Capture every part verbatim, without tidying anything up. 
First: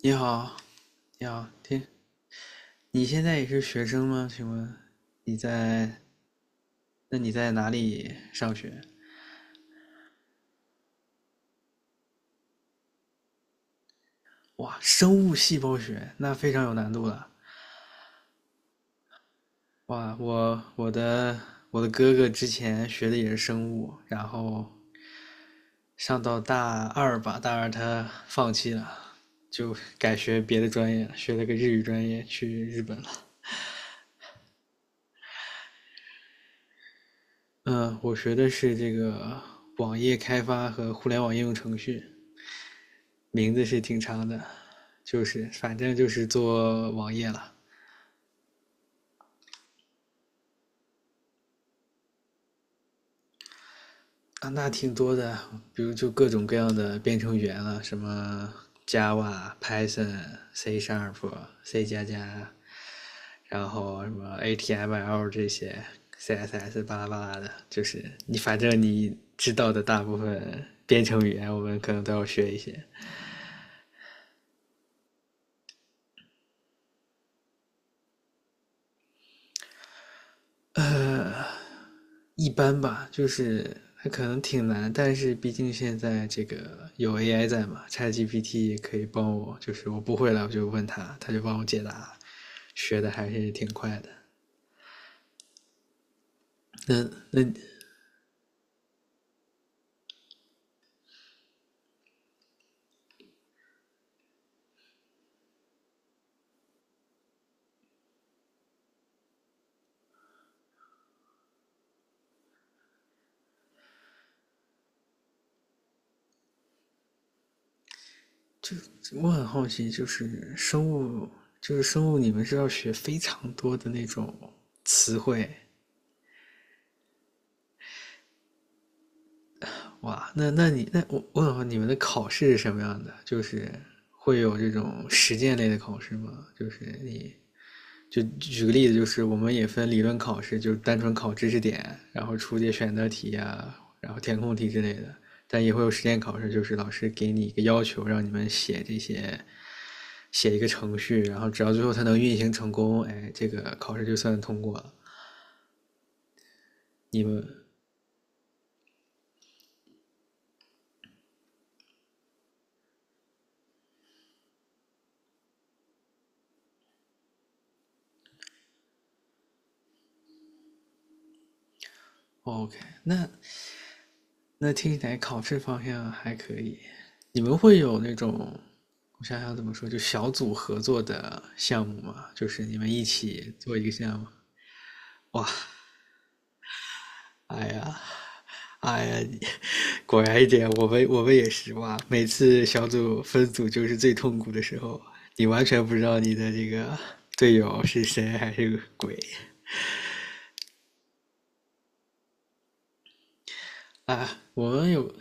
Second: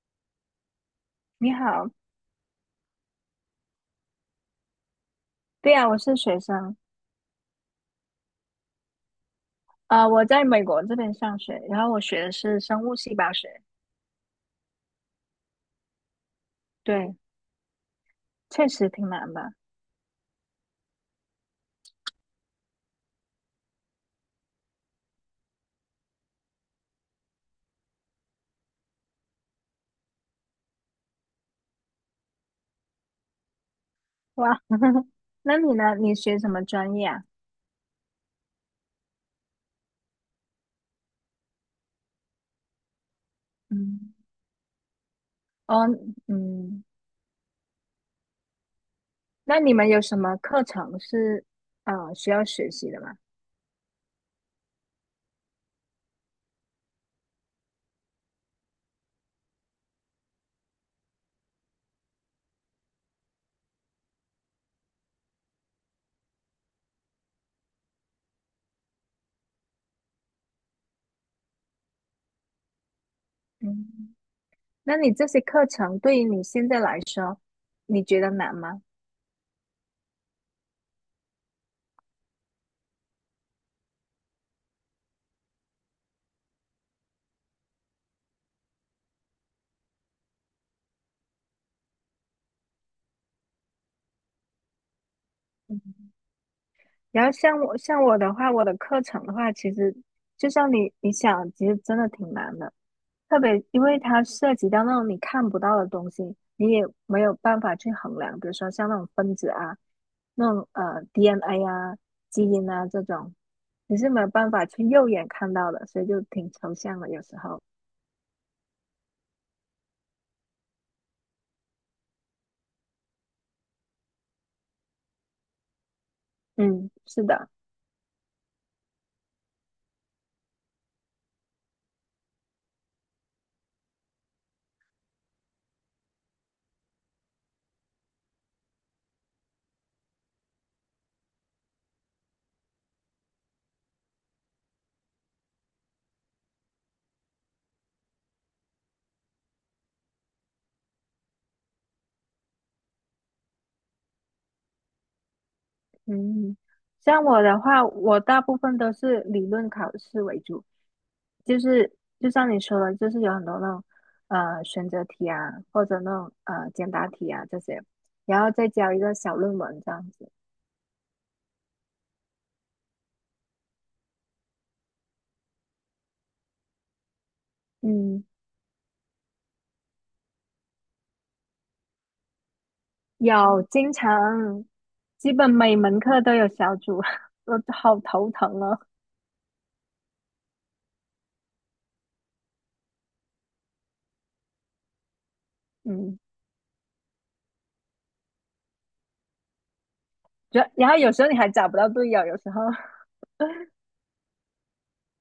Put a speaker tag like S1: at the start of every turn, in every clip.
S1: 你好，你好，
S2: 你
S1: 听，
S2: 好。
S1: 你现在也是学生吗？请问你
S2: 对呀，
S1: 在，
S2: 我是学生。
S1: 那你在哪里上学？
S2: 啊、我在美国这边上学，然后我学的是生物细胞学。
S1: 哇，生物细胞学，那非常有难度
S2: 对，
S1: 了。
S2: 确实挺难的。
S1: 哇，我我的我的哥哥之前学的也是生物，然后上到大二吧，大二他放弃了，就改学别的专业了，学了个日语专业，去日本了。
S2: 哇，那你呢？你学什么专业啊？
S1: 嗯，我学的是这个网页开发和互联网应用程序。名字是挺
S2: 嗯。
S1: 长的，就是反
S2: 哦。
S1: 正就是
S2: 嗯。
S1: 做网页了。
S2: 那你们有什么课程是呃需要学习的吗？
S1: 啊，那挺多的，比如就各种各样的编程语言了，什么 Java、Python、C Sharp、C 加加，然后什么 H T M L 这些，C S S 巴拉巴拉的，就是你反正你知道的大部分编程语言，我们可能都要学一些。
S2: 嗯。那你这些课程对于你现在来说，你觉得难吗？
S1: 一般吧，就是还可能挺难，但是毕竟现在这个有 A I 在嘛，ChatGPT 可以帮我，就是我不会了我就问他，他就帮我解答，学的还是挺快的。
S2: 嗯，
S1: 那
S2: 然后
S1: 那
S2: 像我像我的话，我的课程的话，其实就像你你想，其实真的挺难的，特别因为它涉及到那种你看不到的东西，你也没有办法去衡量，比如说像那种分子啊，那种呃 D N A 啊、基因啊这种，你是没有办法去肉眼看到的，所以就挺抽象的有时候。
S1: 我很好奇，就是生物，就是生物，你们是要学非常多的那种词汇
S2: 嗯，是的。
S1: 哇？那那你那我我很好奇，你们的考试是什么样的？就是会有这种实践类的考试吗？就是你就举个例子，就是我们也分理论考试，就是单纯考知识点，然后出些选择题啊，然后填空题之类的。但也会有实践考试，就是老师给你一个要求，让你们写这些，写一个程序，然后只要最后它能运行成功，哎，这个考试就算通过了。
S2: 嗯，
S1: 你
S2: 像我
S1: 们
S2: 的话，我大部分都是理论考试为主，就是就像你说的，就是有很多那种呃选择题啊，或者那种呃简答题啊这些，然后再交一个小论文这样子。
S1: 哦 OK？那那听起来考试方向还可以。你们会有那
S2: 嗯，
S1: 种，我想想怎么说，就小组合作的项目吗？就是你们一起
S2: 有
S1: 做一个
S2: 经
S1: 项目。
S2: 常，基
S1: 哇，
S2: 本每门课都有小组，我
S1: 哎
S2: 好
S1: 呀，
S2: 头疼哦。
S1: 哎呀，果然一点，我们我们也是哇！每次小组分组就是最痛苦的时候，你完全不知道
S2: 嗯。
S1: 你的这个队友是谁还是个鬼
S2: 然然后有时候你还找不到队友，有时候
S1: 啊！我们有，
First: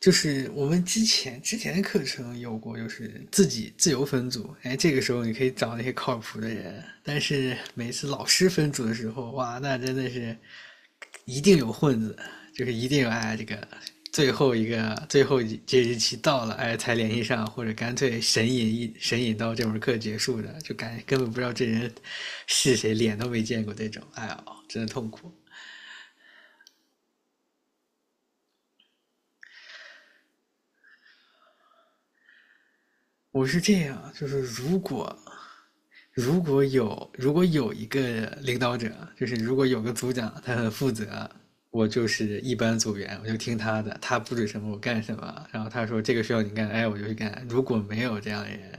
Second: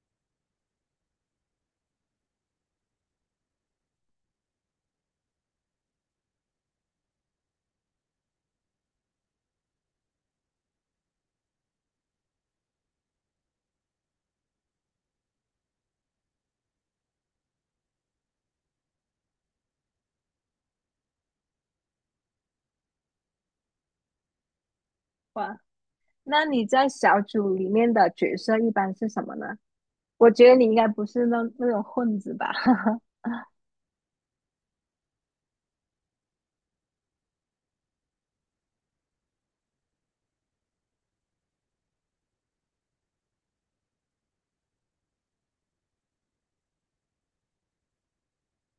S1: 就是我们之前之前的课程有过，就是自己自由分组，哎，这个时候你可以找那些靠谱的人，但是每次老师分组的时候，哇，那真的是一定有混子，就是一定有哎这个最后一个最后这日期到了哎才联系上，或者干脆神隐一神隐到这门课结束的，就感根本不知道这人是谁，脸都没见过这种，哎呀，真的痛苦。
S2: 哇，那你在小组里面的角色一般是什么呢？我觉得你应该不是那那种混子吧？
S1: 我是这样，就是如果如果有如果有一个领导者，就是如果有个组长，他很负责，我就是一班组员，我就听他的，他布置什么我干什么。然后他说这个需要你干，哎，我就去干。如果没有这样的人，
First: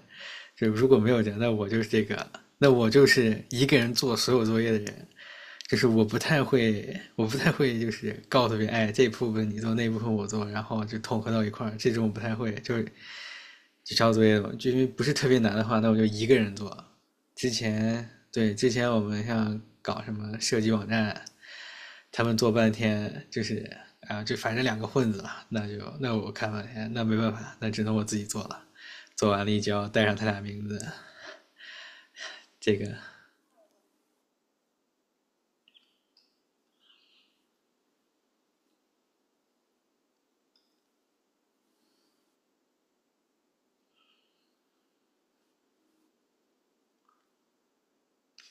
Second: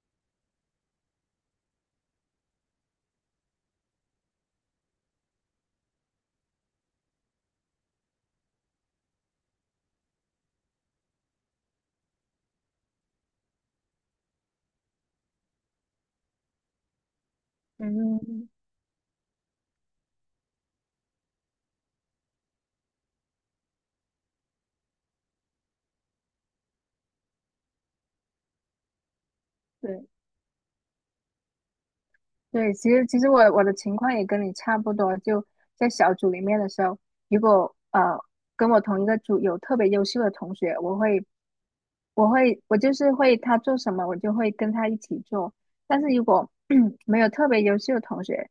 S1: 就如果没有人，那我就是这个，那我就是一个人做所有作业的人。就是我不太会，我不太会，就是告诉别人，哎，这部分你做，那部分我做，然后就统合到一块儿，这种我不太会。就是就抄作业嘛，就因为不是特别难的话，那我就一个人做。之前
S2: 嗯。
S1: 对，之前我们像搞什么设计网站，他们做半天就是啊，就反正两个混子了，那就那我看半天，那没办法，那只能我自己做了。做完了一交，
S2: 对
S1: 带上他俩名字，
S2: 对，
S1: 这
S2: 其
S1: 个
S2: 实其实我我的情况也跟你差不多，就在小组里面的时候，如果呃跟我同一个组有特别优秀的同学，我会我会我就是会他做什么，我就会跟他一起做。但是如果 没有特别优秀的同学，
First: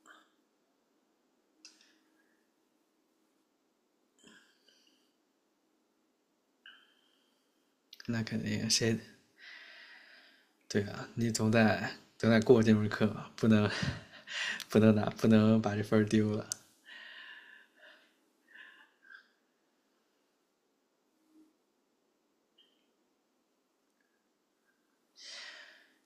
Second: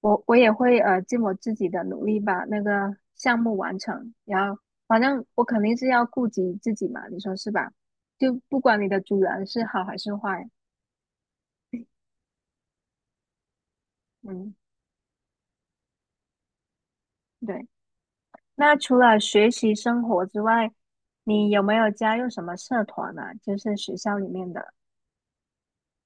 S2: 我我也会呃尽我自己的努力把那个项目完成，然后反正我肯定是要顾及自己嘛，你说是吧？
S1: 那
S2: 就
S1: 肯
S2: 不
S1: 定
S2: 管你
S1: 谁
S2: 的主人是好还是坏。
S1: 对啊，你总得总得过这门课吧，不能
S2: 嗯，
S1: 不能拿不能把这分丢了。
S2: 对。那除了学习生活之外，你有没有加入什么社团呢？就是学校里面的。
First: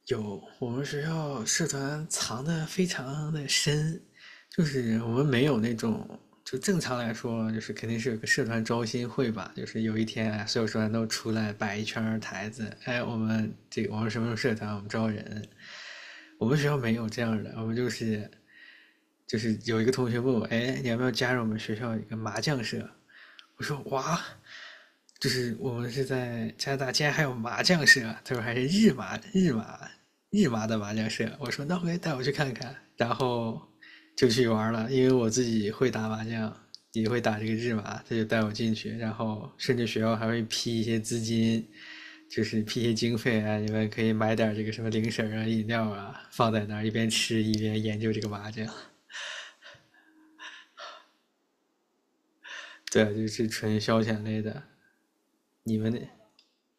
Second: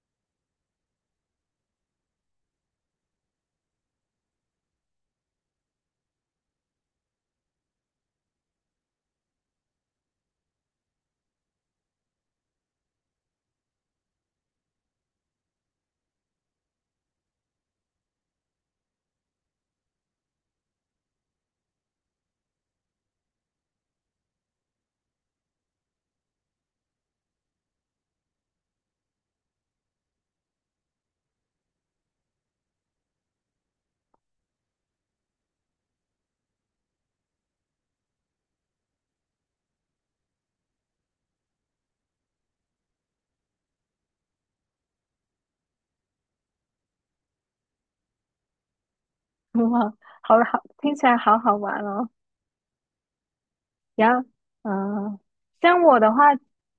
S1: 有，我们学校社团藏的非常的深，就是我们没有那种，就正常来说，就是肯定是有个社团招新会吧，就是有一天啊所有社团都出来摆一圈台子，哎，我们这我们什么时候社团，我们招人，我们学校没有这样的，我们就是就是有一个同学问我，哎，你要不要加入我们学校一个麻将社？我说哇，就是我们是在加拿大，竟然还有麻将社，他说还是日麻日麻日麻的麻将社。我说那回带我去看看，然后就去玩了，因为我自己会打麻将，也会打这个日麻，他就带我进去，然后甚至学校还会批一些资金，就是批一些经费啊，你们可以买点这个什么零食啊、饮料啊，放在那儿一边吃一边研究这个麻将。
S2: 哇，好好，听起来好好玩哦。
S1: 对啊，就是纯消
S2: 然
S1: 遣
S2: 后，
S1: 类的。
S2: 嗯、
S1: 你
S2: 像
S1: 们那
S2: 我的话，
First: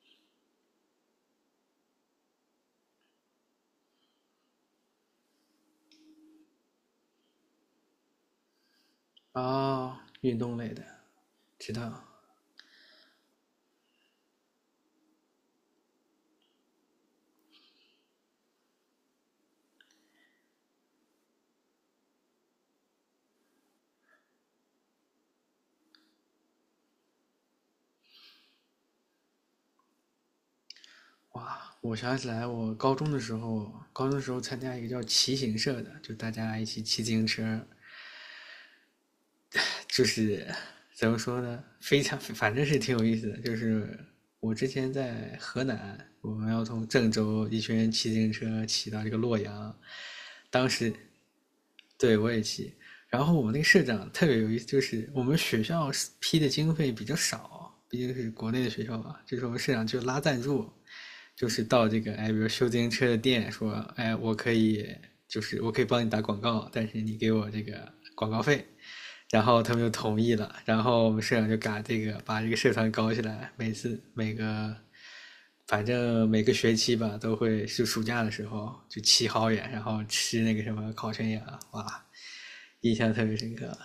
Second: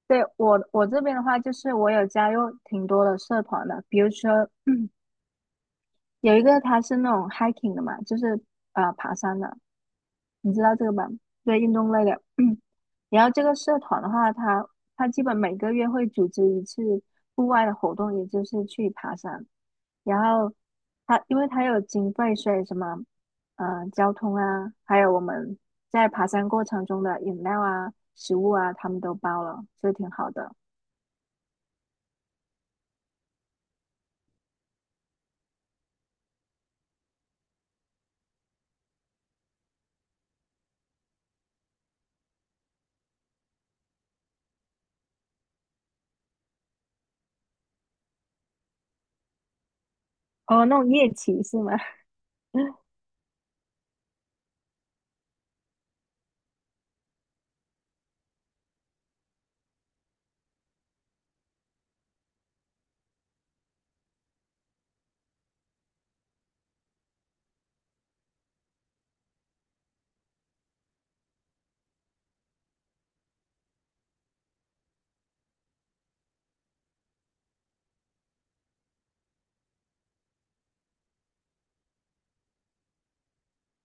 S2: 对，我我这边的话，就是我有加入挺多的社团的，比如说 有一个他是那种 hiking 的嘛，就是呃爬山的，
S1: 哦，运
S2: 你
S1: 动
S2: 知
S1: 类
S2: 道
S1: 的，
S2: 这个吧？对，
S1: 知
S2: 运动
S1: 道。
S2: 类的。然后这个社团的话，他他基本每个月会组织一次户外的活动，也就是去爬山。然后他因为他有经费，所以什么呃交通啊，还有我们在爬山过程中的饮料啊、食物啊，他们都包了，所以挺好的。
S1: 哇，我想起来，我高中的时候，高中的时候参加一个叫骑行社的，就大家一起骑自行车，就是怎么说呢，非常反正是挺有意思的。就是我之前在河南，我们要从郑州一群人骑自行车骑到这个洛阳，
S2: 哦，
S1: 当
S2: 那种
S1: 时
S2: 夜骑是吗？
S1: 对我也骑，
S2: 哇，
S1: 然后我们那个社长特别有意思，就是我们学校批的经费比较少，毕竟是国内的学校嘛，就是我们社长就拉赞助。就是到这个哎，比如修自行车的店说，哎，我可以就是我可以帮你打广告，但是你给我这个广告费。然后他们就同意了，然后我们社长就嘎这个把这个社团搞起来，每次每个反正每个学期吧都会是暑假的时候就骑好远，然后吃那个什么烤全羊，哇，印象特别深刻。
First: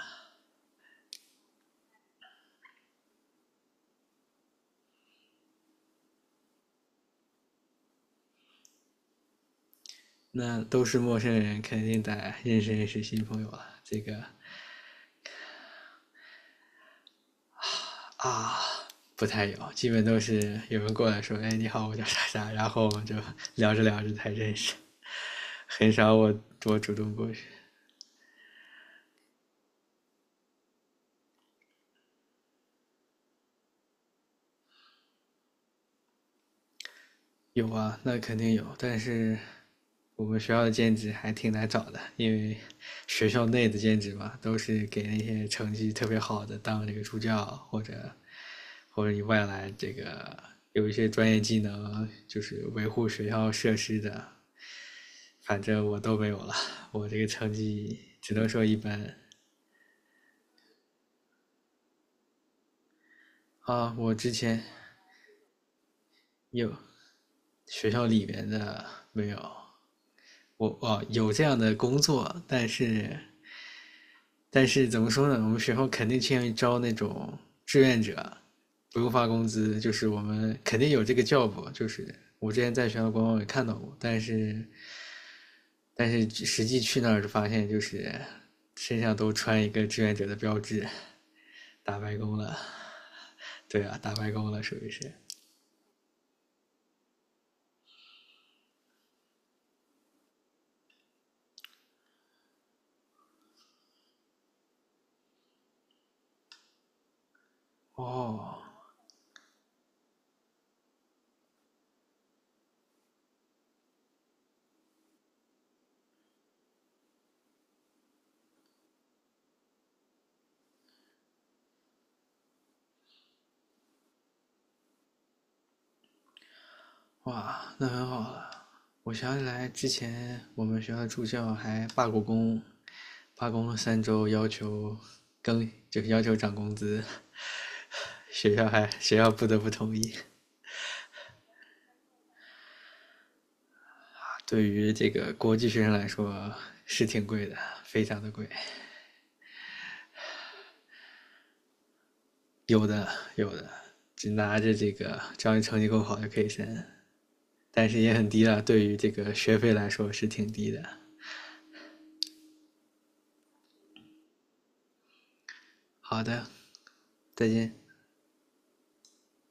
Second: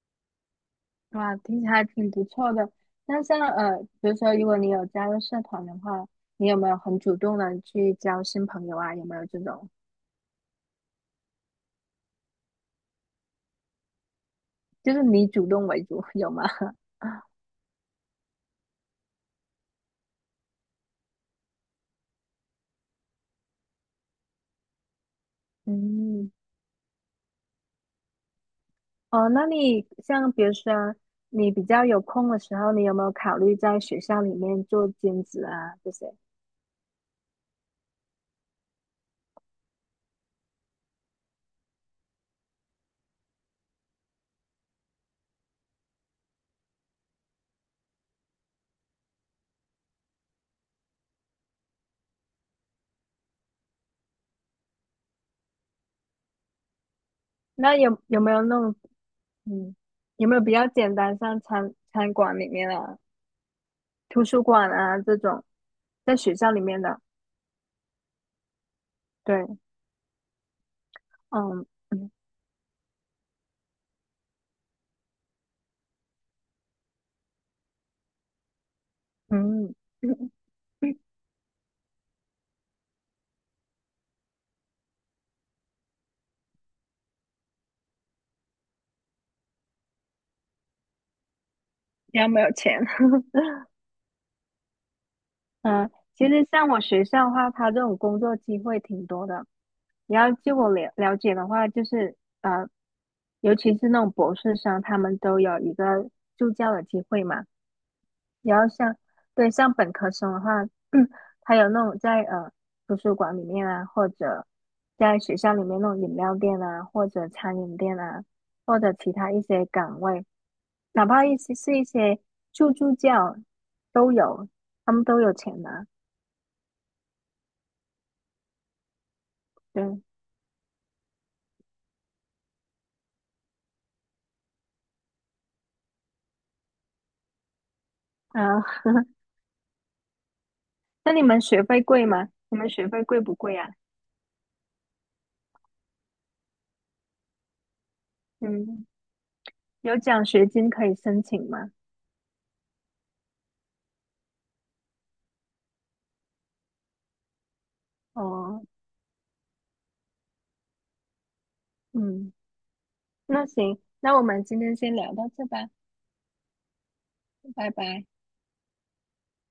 S2: 听起来还挺不错的。那像呃，比如说，如果你有加入社团的话，你有没有很主动的去交新朋友啊？有没有这种，
S1: 那都是陌生人，肯定得认识认识新朋友啊，这个
S2: 就是你主动为主，有吗？
S1: 啊，不太有，基本都是有人过来说："哎，你好，我叫啥啥。"然后我们就聊着聊着才认识，很少
S2: 嗯。
S1: 我我主动过去。
S2: 哦，那你像比如说你比较有空的时候，你有没有考虑在学校里面做兼职啊这些？
S1: 有啊，那肯定有，但是我们学校的兼职还挺难找的，因为学校内的兼职嘛，都是给那些成绩特别好的当这个助教，或者或者你外来这个有一些专业技能，就是维护学校设施的，反正我都没有了，我这个成
S2: 那
S1: 绩
S2: 有有没
S1: 只
S2: 有
S1: 能
S2: 那
S1: 说一
S2: 种，
S1: 般
S2: 嗯，有没有比较简单，像餐餐馆里面啊、
S1: 啊。我
S2: 图
S1: 之
S2: 书
S1: 前
S2: 馆啊这种，在学校里
S1: 有
S2: 面的？
S1: 学校里面的没有，
S2: 对，
S1: 我哦有这样
S2: 嗯。
S1: 的工
S2: 嗯。
S1: 作，但是但是怎么说呢？我们学校肯定倾向于招那种志愿者，不用发工
S2: 嗯。
S1: 资，就是 我们肯定有这个 job，就是我之前在学校官网也看到过，但是但是实际去那儿就发现就是身上都穿一个志愿者的标志，打白
S2: 你要
S1: 工
S2: 没有
S1: 了。
S2: 钱？
S1: 对啊，打白工了属于是。
S2: 嗯，其实像我学校的话，它这种工作机会挺多的。你要据我了了解的话，就是呃，尤其是那种博士生，他们都有一个助教的机会嘛。
S1: 哦，
S2: 然后像对像本科生的话，他有那种在呃图书馆里面啊，或者在学校里面那种饮料店啊，或者餐饮店啊，或者其他一些岗位，哪怕一些是一些助助教都有，他们都有钱拿。
S1: 哇，那很好了。我想起来之
S2: 对
S1: 前我们学校的助教还罢过工，罢工了三周，要求更就是要求涨工资，
S2: 啊，
S1: 学校还 学校不得不同意。
S2: 那你们学费贵吗？你们学费贵不贵啊？
S1: 对于这个国际学生来说是挺贵的，非常的贵。
S2: 嗯，有奖学金可以申请吗？
S1: 有的有的，只拿着这个，只要你成绩够好就可以申，但是也很低
S2: 哦，
S1: 了。对于这个学费来说是挺低的。
S2: 嗯。那行，那我们今天先聊到这吧。
S1: 好的，再
S2: 拜
S1: 见。
S2: 拜。